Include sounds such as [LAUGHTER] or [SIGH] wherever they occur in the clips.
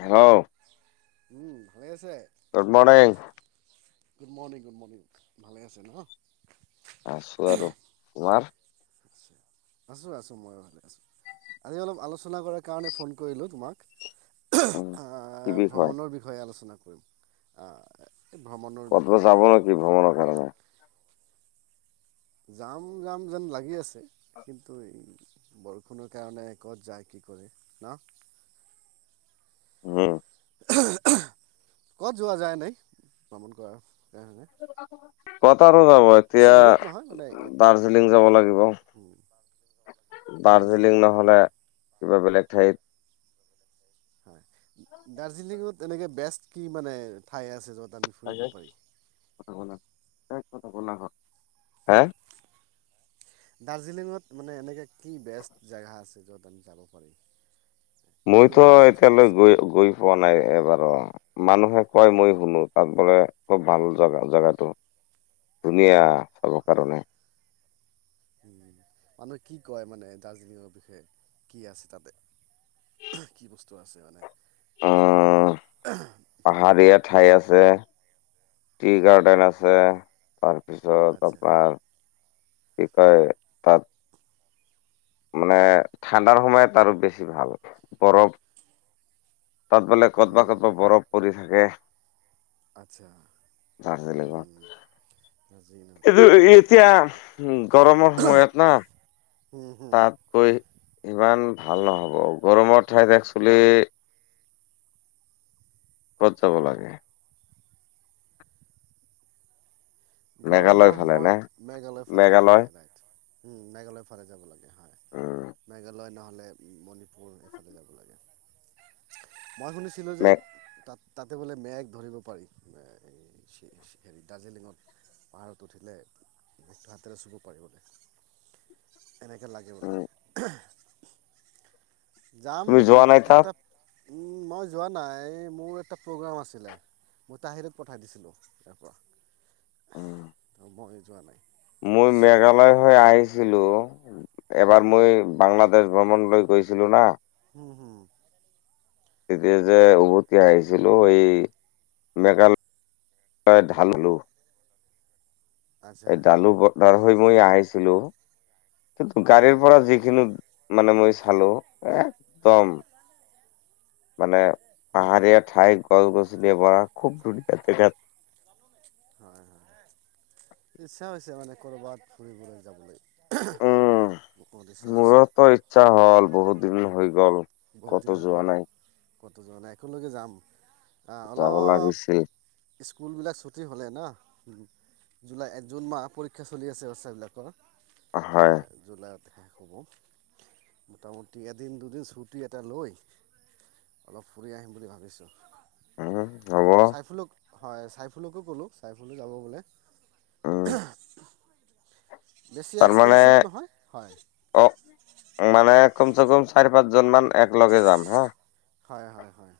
Hello উম, ভালে আ good morning. Good morning good morning, ভালে আছে ন। আছোঁ আৰু তোমাৰ? আছোঁ, আছোঁ মইয়ো ভালে আছোঁ। আজি অলপ আলোচনা কৰাৰ কাৰণে ফোন কৰিলোঁ তোমাক। উম কি আহ বিষয় ভ্ৰমণৰ বিষয়ে আলোচনা। কৰিম, আহ এই ভ্ৰমণৰ কতো বিষয়ে যাব নেকি ভ্ৰমণৰ কাৰণে? যাম, যাম যেন লাগি আছে। কিন্তু, এই বৰষুণৰ কাৰণে ক'ত যায় কি কৰে, ন? হ'ম। ক'ত যোৱা যায় এনেই। ভ্ৰমণ কৰা হয় নে কথা যাব এতিয়া মানে ইয়াত দাৰ্জিলিং যাব লাগিব। দাৰ্জিলিং ন'হলে কিবা বেলেগ ঠাইত দাৰ্জিলিঙত এনেকে বেষ্ট কি মানে ঠাই আছে য'ত আমি ফুৰিব পাৰিম [UNINTELLIGIBLE] [UNINTELLIGIBLE] হে দাৰ্জিলিঙত মানে এনেকৈ কি বেষ্ট জেগা আছে য'ত আমি যাব পাৰোঁ। মইতো এতিয়ালৈ গৈ, গৈ পোৱা নাই এবাৰু মানুহে কই মই শুনো। তাত বোলে খুব ভাল জেগা জেগাটো। ধুনীয়া চাব কাৰণে। মানুহে কি কয় মানে দাৰ্জিলিঙৰ বিষয়ে, কি আছে তাতে? কি বস্তু আছে মানে? যিটোৱে উম মানুহক হুম, পাহাৰীয়া ঠাই আছে, টি হয় গাৰ্ডেন আছে তাৰপিছত আচ্ছা আপোনাৰ কি কয় তাত, মানে ঠাণ্ডাৰ সময়ত আৰু বেছি ভাল। বৰফ তাত বোলে ক'তবা হুম, ক'তবা বৰফ পৰি থাক এ আচ্ছা দাৰ্জিলিঙৰ, হুম, দাৰ্জিলিঙত এইটো হয় এতিয়া গৰমৰ সময়ত ন হুম, হুম। তাত গৈ ইমান ভাল নহ', ব গৰমৰ ঠাইত একচলি, ক'ত যাব লাগে? মেঘালয় গৰমৰ ফালে নে সময়ত মেঘালয় ফালে যাব মেঘালয় লাগে। [UNINTELLIGIBLE] উম', মেঘালয়ৰ ফালে যাব লাগে। উম মেঘালয় নহ লে মণিপুৰ এইফালে যাব লাগে। মই শুনিছিলোঁ যে মে তাত তাতে বোলে মেঘ ধৰিব পাৰি [UNINTELLIGIBLE] দাৰ্জিলিঙত পাহাৰত উঠিলে হাতেৰে চুব পাৰি বোলে। এনেকে লাগে উম বোলে। যাম তুমি নেকি যোৱা নাই তাত এটা। মই যোৱা নাই এই মোৰ এটা প্ৰগ্ৰেম আছিলে, মই তাহিৰক পঠাই দিছিলোঁ ইয়াৰ পৰা। উম'। মইও যোৱা নাই। মই মেঘালয় হৈ আহিছিলো। এবাৰ মই বাংলাদেশ ভ্ৰমণ লৈ গৈছিলোঁ নাহ। উ, হুম। তেতিয়া যে উভতি আহিছিলোঁ এই, মেঘালয় ঢাল হ'লো। আচ্ছা এই ডালু ব। ঘুৰি মই আহিছিলোঁ। কিন্ত হুম গাড়ীৰ পৰা যিখিনি। মানে মই চি। চালো একদম মানে পাহাৰীয়া ঠাই গছ- গছনি। [UNINTELLIGIBLE] খুব ধুনীয়া দেখাত। হয় হয় ইচ্ছা হৈছে মানে কৰবাত ফুৰিবলৈ যাবলৈ। উম বহুত ইচ্ছা হৈছে মোৰতো ইচ্ছা হ'ল বহুত দিন হৈ গ'ল ক'তো যোৱা নাই। ক'ত যোৱা নাই একেলগে যাম। অ যাব অলপ লাগিছিল স্কুলবিলাক ছুটি। হ'লে ন? জুলাই জুন মাহ পৰীক্ষা চলি আছে বাতচা বিলাকৰ। হয় জুলাইত। শেষ হ'ব মোটামুটি এদিন দুদিন ছুটি এটা লৈ অলপ ফুৰি আহিম বুলি ভাবিছোঁ। উম হ'ব চাইফুলক। হয় চাই। ফুলকো ক'লোঁ চাইফুলো যাব বোলে। উম [UNINTELLIGIBLE] বেছি তাৰমানে এক্সপেনচিভ নহয় হয়। কম চে কম চাৰি পাঁচ জন মান একলগে যাম হা। হয় হয় হয়।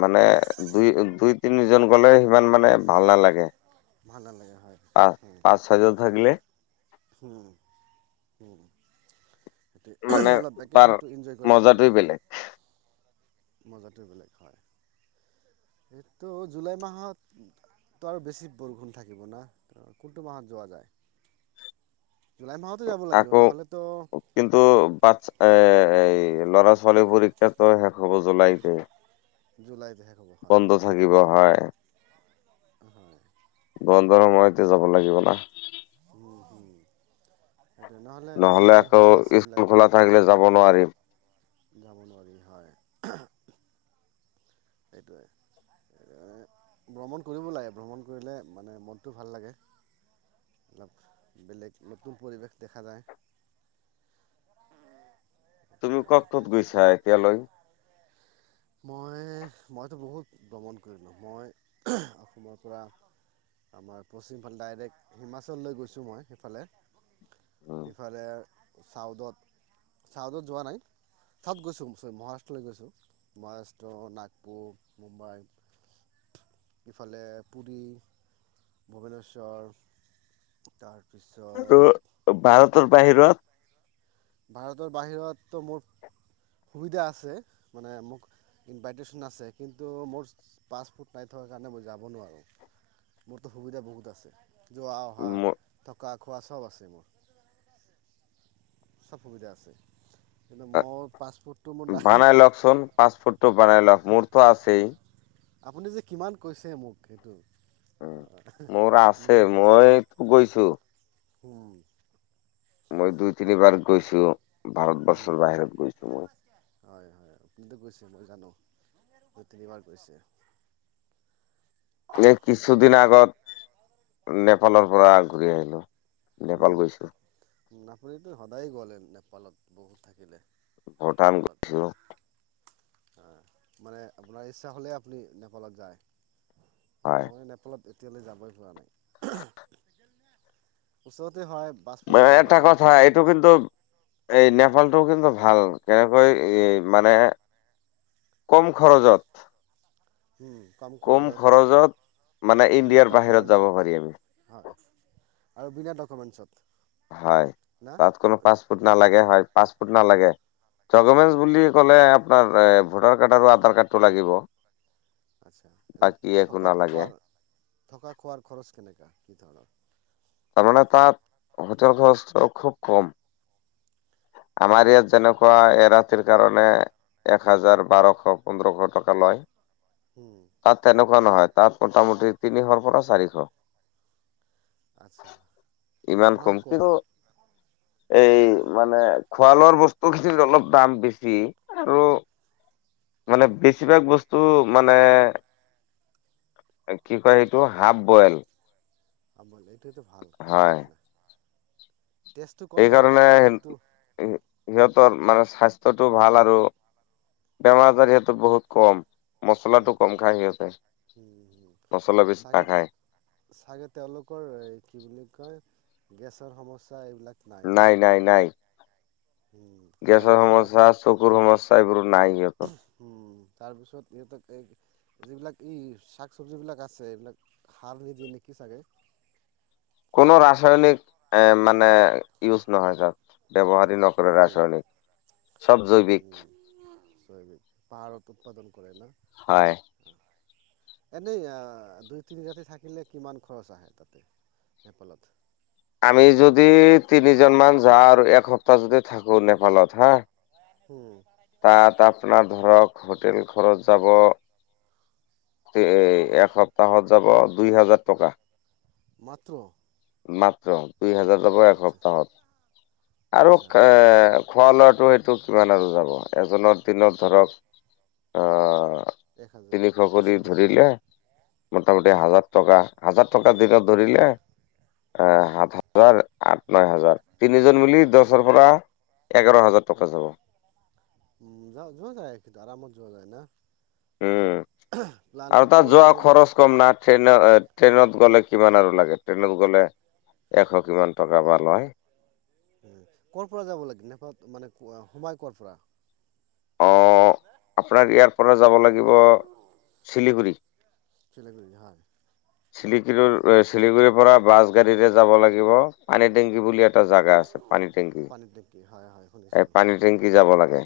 মানে দুই দুই তিনিজন গ'লে সিমান মানে ভাল নালাগে। ভাল নালাগে হয় প পাঁচ ছয় জন থাকিলে। হম হম। মানে অলপ তাৰ ভেকেচনটো এনজয় কৰিব লাগে। মজাটোৱে বেলেগ মজাটো বেলেগ এইটো জুলাই মাহতটো আৰু বেছি বৰষুণ থাকিব না? কোনটো মাহত যোৱা যায়। জুলাই মাহতো যাব লাগিব আকৌ নহ'লেতো কিন্তু বাছএ। এই ল'ৰা ছোৱালী পৰীক্ষাটো শেষ হ'ব জুলাইতে। জুলাইত শেষ হ'ব হয় বন্ধ থাকিব হয়। বন। জুলাই মাহতে যাব লাগিব না? সেইটোৱে নহলে দিগদাৰ আকৌ হয় বাচ্ছাবিলাক স্কুল খোলা থাকিলে যাব নোৱাৰিম। [INAUDIBLE] যাব নোৱাৰি হয়। সেইটোৱে ভ্ৰমণ কৰিব লাগে ভ্ৰমণ কৰিলে মানে মনটো ভাল লাগে। অলপ বেলেগ নতুন পৰিৱেশ দেখা যায়। তুমি সেইটোৱে আৰু ক'ত-ক'ত গৈছা এতিয়ালৈ? মই মইতো বহুত ঘূৰিলোঁ মই অসমৰ পৰা আমাৰ পশ্চিম ফালে ডাইৰেক্ট হিমাচললৈ গৈছোঁ মই সেইফালে। এইফালে চাউদত-চাউদত যোৱা নাই চাউত গৈছোঁ মহাৰাষ্ট্ৰলৈ গৈছোঁ। মহাৰাষ্ট্ৰ, নাগপুৰ। মুম্বাই ইফালে পুৰী, ভূৱনেশ্বৰ তাৰ আৰু ভাৰত তৰ বাহিৰত ভাৰতৰ বাহিৰততো মোৰ সুবিধা আছে মানে মোক ইনভাইটেশ্যন আছে কিন্তু মোৰ পাছফুৰ্ট নাই থকাৰ কাৰণে মই যাব নোৱাৰোঁ মোৰতো সুবিধা বহুত আছে। জোৱা অহা থকা। খোৱা চব আছে। সব সুবিধা আছে। কিন্তু মোৰ পাছপৰ্টটো মোৰ নাই বানাই লওকচোন পাঁচ ফুটটো বানাই লওক মোৰ মোৰ তু আছেই আপুনি যে কিমান কৈছে মোক সেইটো উ মোৰ আছে মই গৈছো। উম মই দুই তিনিবাৰ গৈছো ভাৰতবৰ্ষৰ বাহিৰত গৈছো মই আপুনি গৈছে মই জানো তিনিবাৰ গৈছে। এ কিছুদিন আগত নেপালৰ পৰা ঘূৰি আহিলো। নেপাল গৈছো উম আপুনি তু সদায় গলেন নেপালত উম থাকি দে। ভূটান গৈছোঁ। মানে আপোনাৰ ইচ্ছা হ'লে আপুনি নেপালত যায়। হয় মই নেপালত এতিয়ালৈ যাবই হোৱা নাই। ওচৰতে হয়। পাছপৰ্ট মই নালাগে এটা না কথা তাতে এইটো কিন্তু এই নে কথা টো কিন্তু ভাল কেনেকৈ মানে কম খৰচত কম খৰচত মানে বিনা ইণ্ডিয়াৰ বাহিৰত যাব ডকুমেণ্টছত পাৰি আমি। হয় আৰু বিনা ডকুমেণ্টছত হয় না তাত কোনো পাঁচপ'ৰ্ট ন লাগে হয় পাছপৰ্ট নালাগে ডুকুমেন্ট বুলি কলে আপোনাৰ ভোটাৰ কাৰ্ড আৰু আধাৰ কাৰ্ড লাগিব আচ্ছা এনে বাকী একো থকা নালাগে খোৱাৰ থকা খোৱাৰ খৰচ কেনেকুৱা কি ধৰণৰ তাৰমানে তাত হোটেল খৰচটো খুব কম আমাৰ ইয়াত যেনেকুৱা এৰাতিৰ কাৰণে এক হাজাৰ বাৰশ পোন্ধৰশ টকা লয় উম, তাত তেনেকুৱা নহয় তাত মোটামুটি তিনিশৰ পৰা চাৰিশ আচ্ছা ইমান কমকে এই মানে খোৱা লোৱা বস্তু খিনিত অলপ দাম বেছি আৰু মানে বেছিভাগ বস্তু মানে কি কয় সেইটো হাফ বইল। অঁ বুজ সেইটো ভাল খোৱাৰ কাৰণে। টেষ্টটো কম হ'ব এইকাৰণে পাৰে কিন্তু সিহত মানে স্বাস্থ্যতটো ভাল আৰু বেমাৰ আজাৰ সিহেতটো বহুত কম। মছলাটো বহুত কম। খায় সিহঁতে উম, উম, উম। মছলা বেছি চাগে, নাখায়। চাগে তেওঁলোকৰ কি বুলি কয় গেছৰ সমস্যা নাই নাই নাই। উম, গেছৰ তাৰপিছত সমস্যা, আপোনাৰ চকুৰ সমস্যা এইবোৰো নাই সিহঁতৰ উম, তাৰপিছত সিহঁতক এই যিবিলাক ই শাক চবজি বিলাক আছে, এইবিলাক সাৰ নিদিয়ে নেকি চাগে। কোনো ৰাসায়নিক এ মানে ইউজ নহয় তাত। ব্যৱহাৰ নকৰে উম, ৰাচায়নিক। চব উম, জৈৱিক পাহাৰত উৎপাদন কৰে ন? হয়। এনেই আহ দুই তিনি ৰাতি থাকিলে কিমান খৰচ আহে তাতে, নেপালত? আমি যদি তিনিজন মান যাওঁ আৰু এক সপ্তাহ যদি থাকো নেপালত হা উম। তাত আপোনাৰ ধৰক হোটেল খৰত যাব এ এসপ্তাহত যাব দুই হাজাৰ টকা। মাত্ৰ? মাত্ৰ। দুই হাজাৰ যাব আচ্ছা এসপ্তাহত। আৰু আচ্ছা এ খোৱা লোৱাটো সেই টোত কিমান আৰু যাব, এজনক দিনত ধৰক আহ এক হাজাৰ তিনি শ পাঁচশ কৰি টকা ধৰিলে? মোটামুটি হাজাৰ টকা? হাজাৰ টকা দুটাত ধৰিলে আ সাত হাজাৰ আঠ ন হাজাৰ তিনিজন মিলি দচৰ পৰা এঘাৰ হাজাৰ টকা যাব। উ য যোৱা যায় আৰামত যোৱা যায় ন? উম। আৰু তাত কৰোঁ যোৱা নেকি খৰচ কম না ট্ৰেইনত আ ট্ৰেইনত গ'লে কিমান আৰু লাগে, ট্ৰেইনত গ'লে এশ কিমান টকা বা লয় উম কৰ' পৰা যাব লাগে নেপালত, মানে সোমাই কৰ' পৰা? অঁ। আপোনাক ইয়াৰ পৰা যাব লাগিব শিলিগুৰি শিলিগুৰি হয় শিলিকিৰৰ এই শিলিগুৰিৰ পৰা বাছ, গাড়ীৰে যাব লাগিব পানী টেংকি বুলি এ এটা জাগা আছে পানী টেংকি। পানীত নেকি হয় হয় শুনিছোঁ এই পানী হয় টেংকি যাব লাগে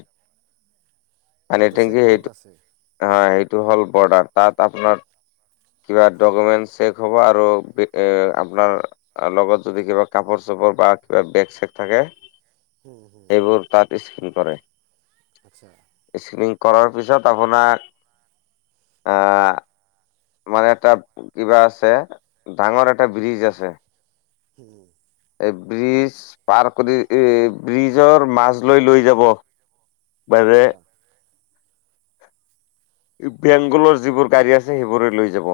পানী তাতে চেক টেঙকি পইণ্ট সেইটো আছে হয় সেইটো হ'ল বৰদান তাত আপোনাৰ কিবা ডকুমেন্ট চেক হ'ব আৰু আপোনাৰ লগত যদি কিবা কাপ চাপোৰ বা কিবা বেগ চেগ থাকে হুম হুম এইবোৰ তাত স্ক কৰেৰে আচ্ছা ইিনি কৰাৰ পিছত আপোনাক মানে এটা কিবা আছে ডাঙৰ এটা ব্ৰিজ আছে হম ব্ৰিজ পাৰ কৰি এ ব্ৰিজৰ মাাজ লৈ লৈ যাব বাৰে আচ্ছা বেংগলৰ যিবোৰ গাড়ী আছে সেইবোৰ লৈ যাব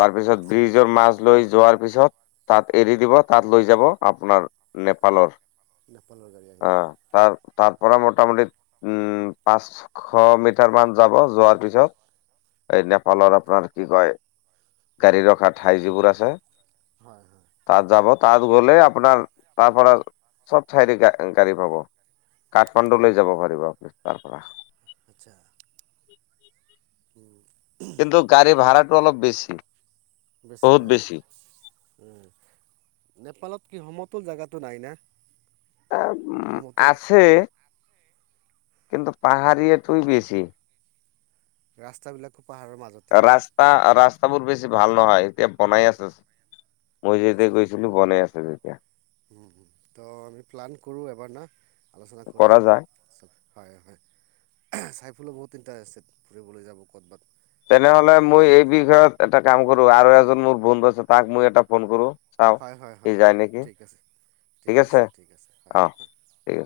তাৰপিছত আচ্ছা আচ্ছা ব্ৰিজৰ মাছ লৈ যোৱাৰ পিছত তাত এৰি দিব তাত লৈ যাব আপোনাৰ নেপালৰ নেপালৰ গাড়ী আহিব আহ ত তাৰ পৰাৰা মোটামুটি উম পাঁচশ মিটাৰ মান যাব যোৱাৰ পিছত এই নেপালৰ আপোনাৰ কি কয় গাড়ী ৰখা ঠাই যিবোৰ আছে হয় হয় তাত যাব তাত গ'লে আপোনাৰ তাৰ পৰা চব চাইড গাড়ী পাব কাঠমাণ্ডু লৈ যাব পাৰিব আপুনি তাৰ পৰা আচ্ছা কিন্তু গাড়ী ভাড়াটো অলপ বেছি বেছি ন নেপালত কি সমতল জোগাতটো নাই না উ সমতল আছে কিন্তু পাহাৰী এটোই বেছি ৰাস্তা বিলাক ৰাস্তা আ ৰাস্তা ৰাষ্টাবোৰ বেছি ভাল নহয় এতিয়া বনাই আছো মই যেতিয়া গৈছিলো বনাই আছে যে উ উ ত আমি প্লান কৰোঁ এবাৰ না আলোচনা কৰি, কৰা যায়। তাৰপিছত। হয় হয়। চাই বলৈ বহত ইণ্টাৰেষ্টেড। ফুৰিবলৈ যাব ক'ৰবাত। তেনেহলে ক'ৰবাত মই এই বিষয়ত এটা কাম কৰোঁ। আৰু এজন মোৰ বন্ধু আছে, তাক মই এটা ফোন কৰোঁ। হয় হয় হয়। ঠিক আছে। ঠিক আছে ঠিক আছে। হয়। অ ঠিক আছে